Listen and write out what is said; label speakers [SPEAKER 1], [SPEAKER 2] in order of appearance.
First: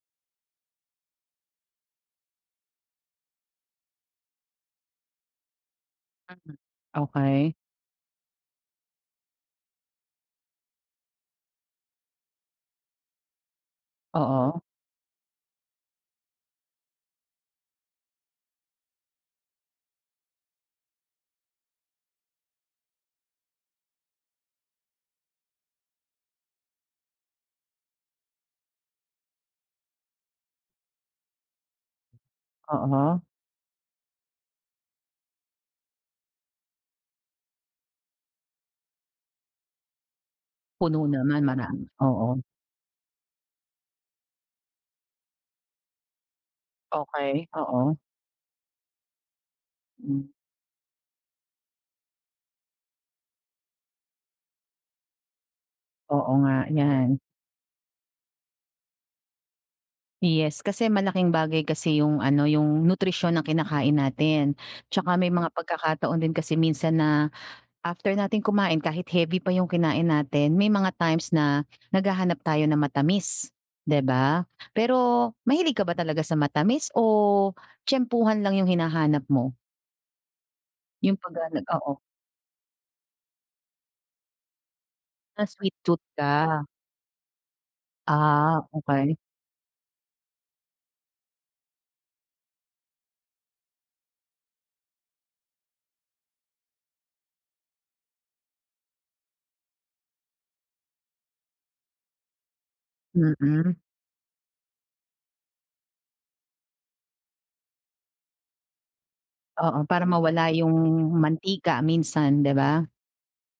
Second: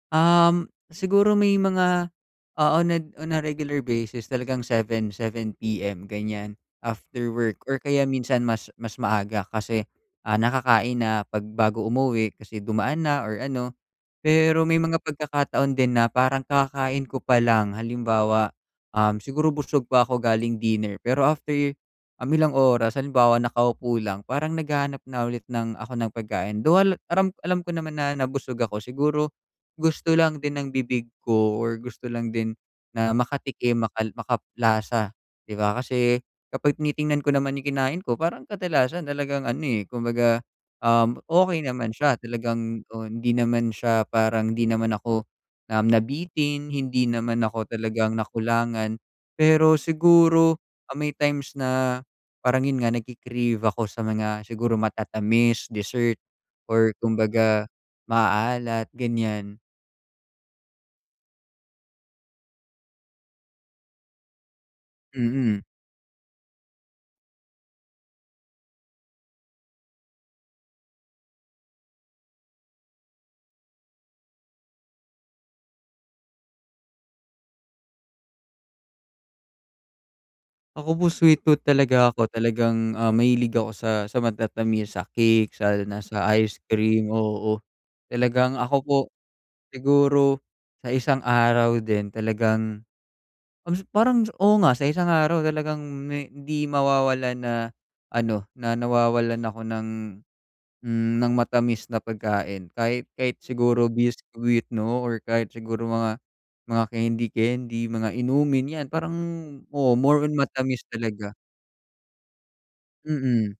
[SPEAKER 1] Um, siguro may mga oo nag on a regular basis talagang 7:00, 7:00 PM
[SPEAKER 2] Mm,
[SPEAKER 1] ganiyan, after
[SPEAKER 2] okey.
[SPEAKER 1] work or kaya minsan mas mas maaga kasi, ah, nakakain na 'pag bago umuwi kasi dumaan na or ano.
[SPEAKER 2] Oo.
[SPEAKER 1] Pero may mga pagkakataon din na parang kakakain ko palang halimbawa, um, siguro busog pa ako galing dinner, pero after, um, ilang oras halimbawa nakaupo lang parang naghahanap na ulit ng ako ng pagkain. Though al alam alam ko naman na nabusog ako siguro, gusto lang din ng bibig ko or gusto lang din na
[SPEAKER 2] Oo.
[SPEAKER 1] makatikim makal makalasa 'di ba kasi, kapag tinitingnan ko naman yung kinain ko parang kadalasan talagang ano, eh, kumbaga,
[SPEAKER 2] Puno
[SPEAKER 1] um,
[SPEAKER 2] naman
[SPEAKER 1] okey
[SPEAKER 2] marami,
[SPEAKER 1] naman siya
[SPEAKER 2] oo.
[SPEAKER 1] talagang, o hindi naman siya parang hindi naman ako, um, nabitin, hindi naman
[SPEAKER 2] Okey,
[SPEAKER 1] ako
[SPEAKER 2] oo.
[SPEAKER 1] talagang nakulangan. Pero
[SPEAKER 2] Hmm.
[SPEAKER 1] siguro, ah, may times na parang 'yun nga nagki-crave ako sa mga siguro matatamis, dessert,
[SPEAKER 2] Oo nga,
[SPEAKER 1] or
[SPEAKER 2] yan.
[SPEAKER 1] kumbaga maaalat, ganiyan.
[SPEAKER 2] Yes, kasi malaking bagay kasi yung ano, yung nutrisyon ng kinakain natin, 'tsaka may mga
[SPEAKER 1] Mm.
[SPEAKER 2] pagkakataon din kasi minsan na after natin kumain kahit heavy pa 'yong kinain natin, may mga times na naghahanap tayo ng matamis 'di ba? Pero, mahilig ka ba talaga sa matamis o tyempuhan lang yung hinahanap mo?
[SPEAKER 1] Ako po
[SPEAKER 2] Yung pag,
[SPEAKER 1] sweet tooth
[SPEAKER 2] ah, oo.
[SPEAKER 1] talaga ako, talagang, ah, mahilig ako sa, sa matatamis, sa
[SPEAKER 2] Na
[SPEAKER 1] cake
[SPEAKER 2] sweet
[SPEAKER 1] sa lalo na
[SPEAKER 2] tooth
[SPEAKER 1] sa
[SPEAKER 2] ka.
[SPEAKER 1] ice cream oo talagang
[SPEAKER 2] Ah,
[SPEAKER 1] ako po,
[SPEAKER 2] okey.
[SPEAKER 1] siguro, sa isang araw din talagang, kas parang oo nga sa isang araw talagang me hindi mawawalan na ano, na nawawalan ako ng, hmm, ng matamis na pagkain kahit, kahit
[SPEAKER 2] Mm.
[SPEAKER 1] siguro biscuit 'no, or kahit siguro mga, mga kendi-kendi, mga inumin yan, parang
[SPEAKER 2] Oo,
[SPEAKER 1] oo
[SPEAKER 2] para
[SPEAKER 1] more on
[SPEAKER 2] mawala yung
[SPEAKER 1] matamis talaga.
[SPEAKER 2] mantika minsan, 'di ba?
[SPEAKER 1] Mm.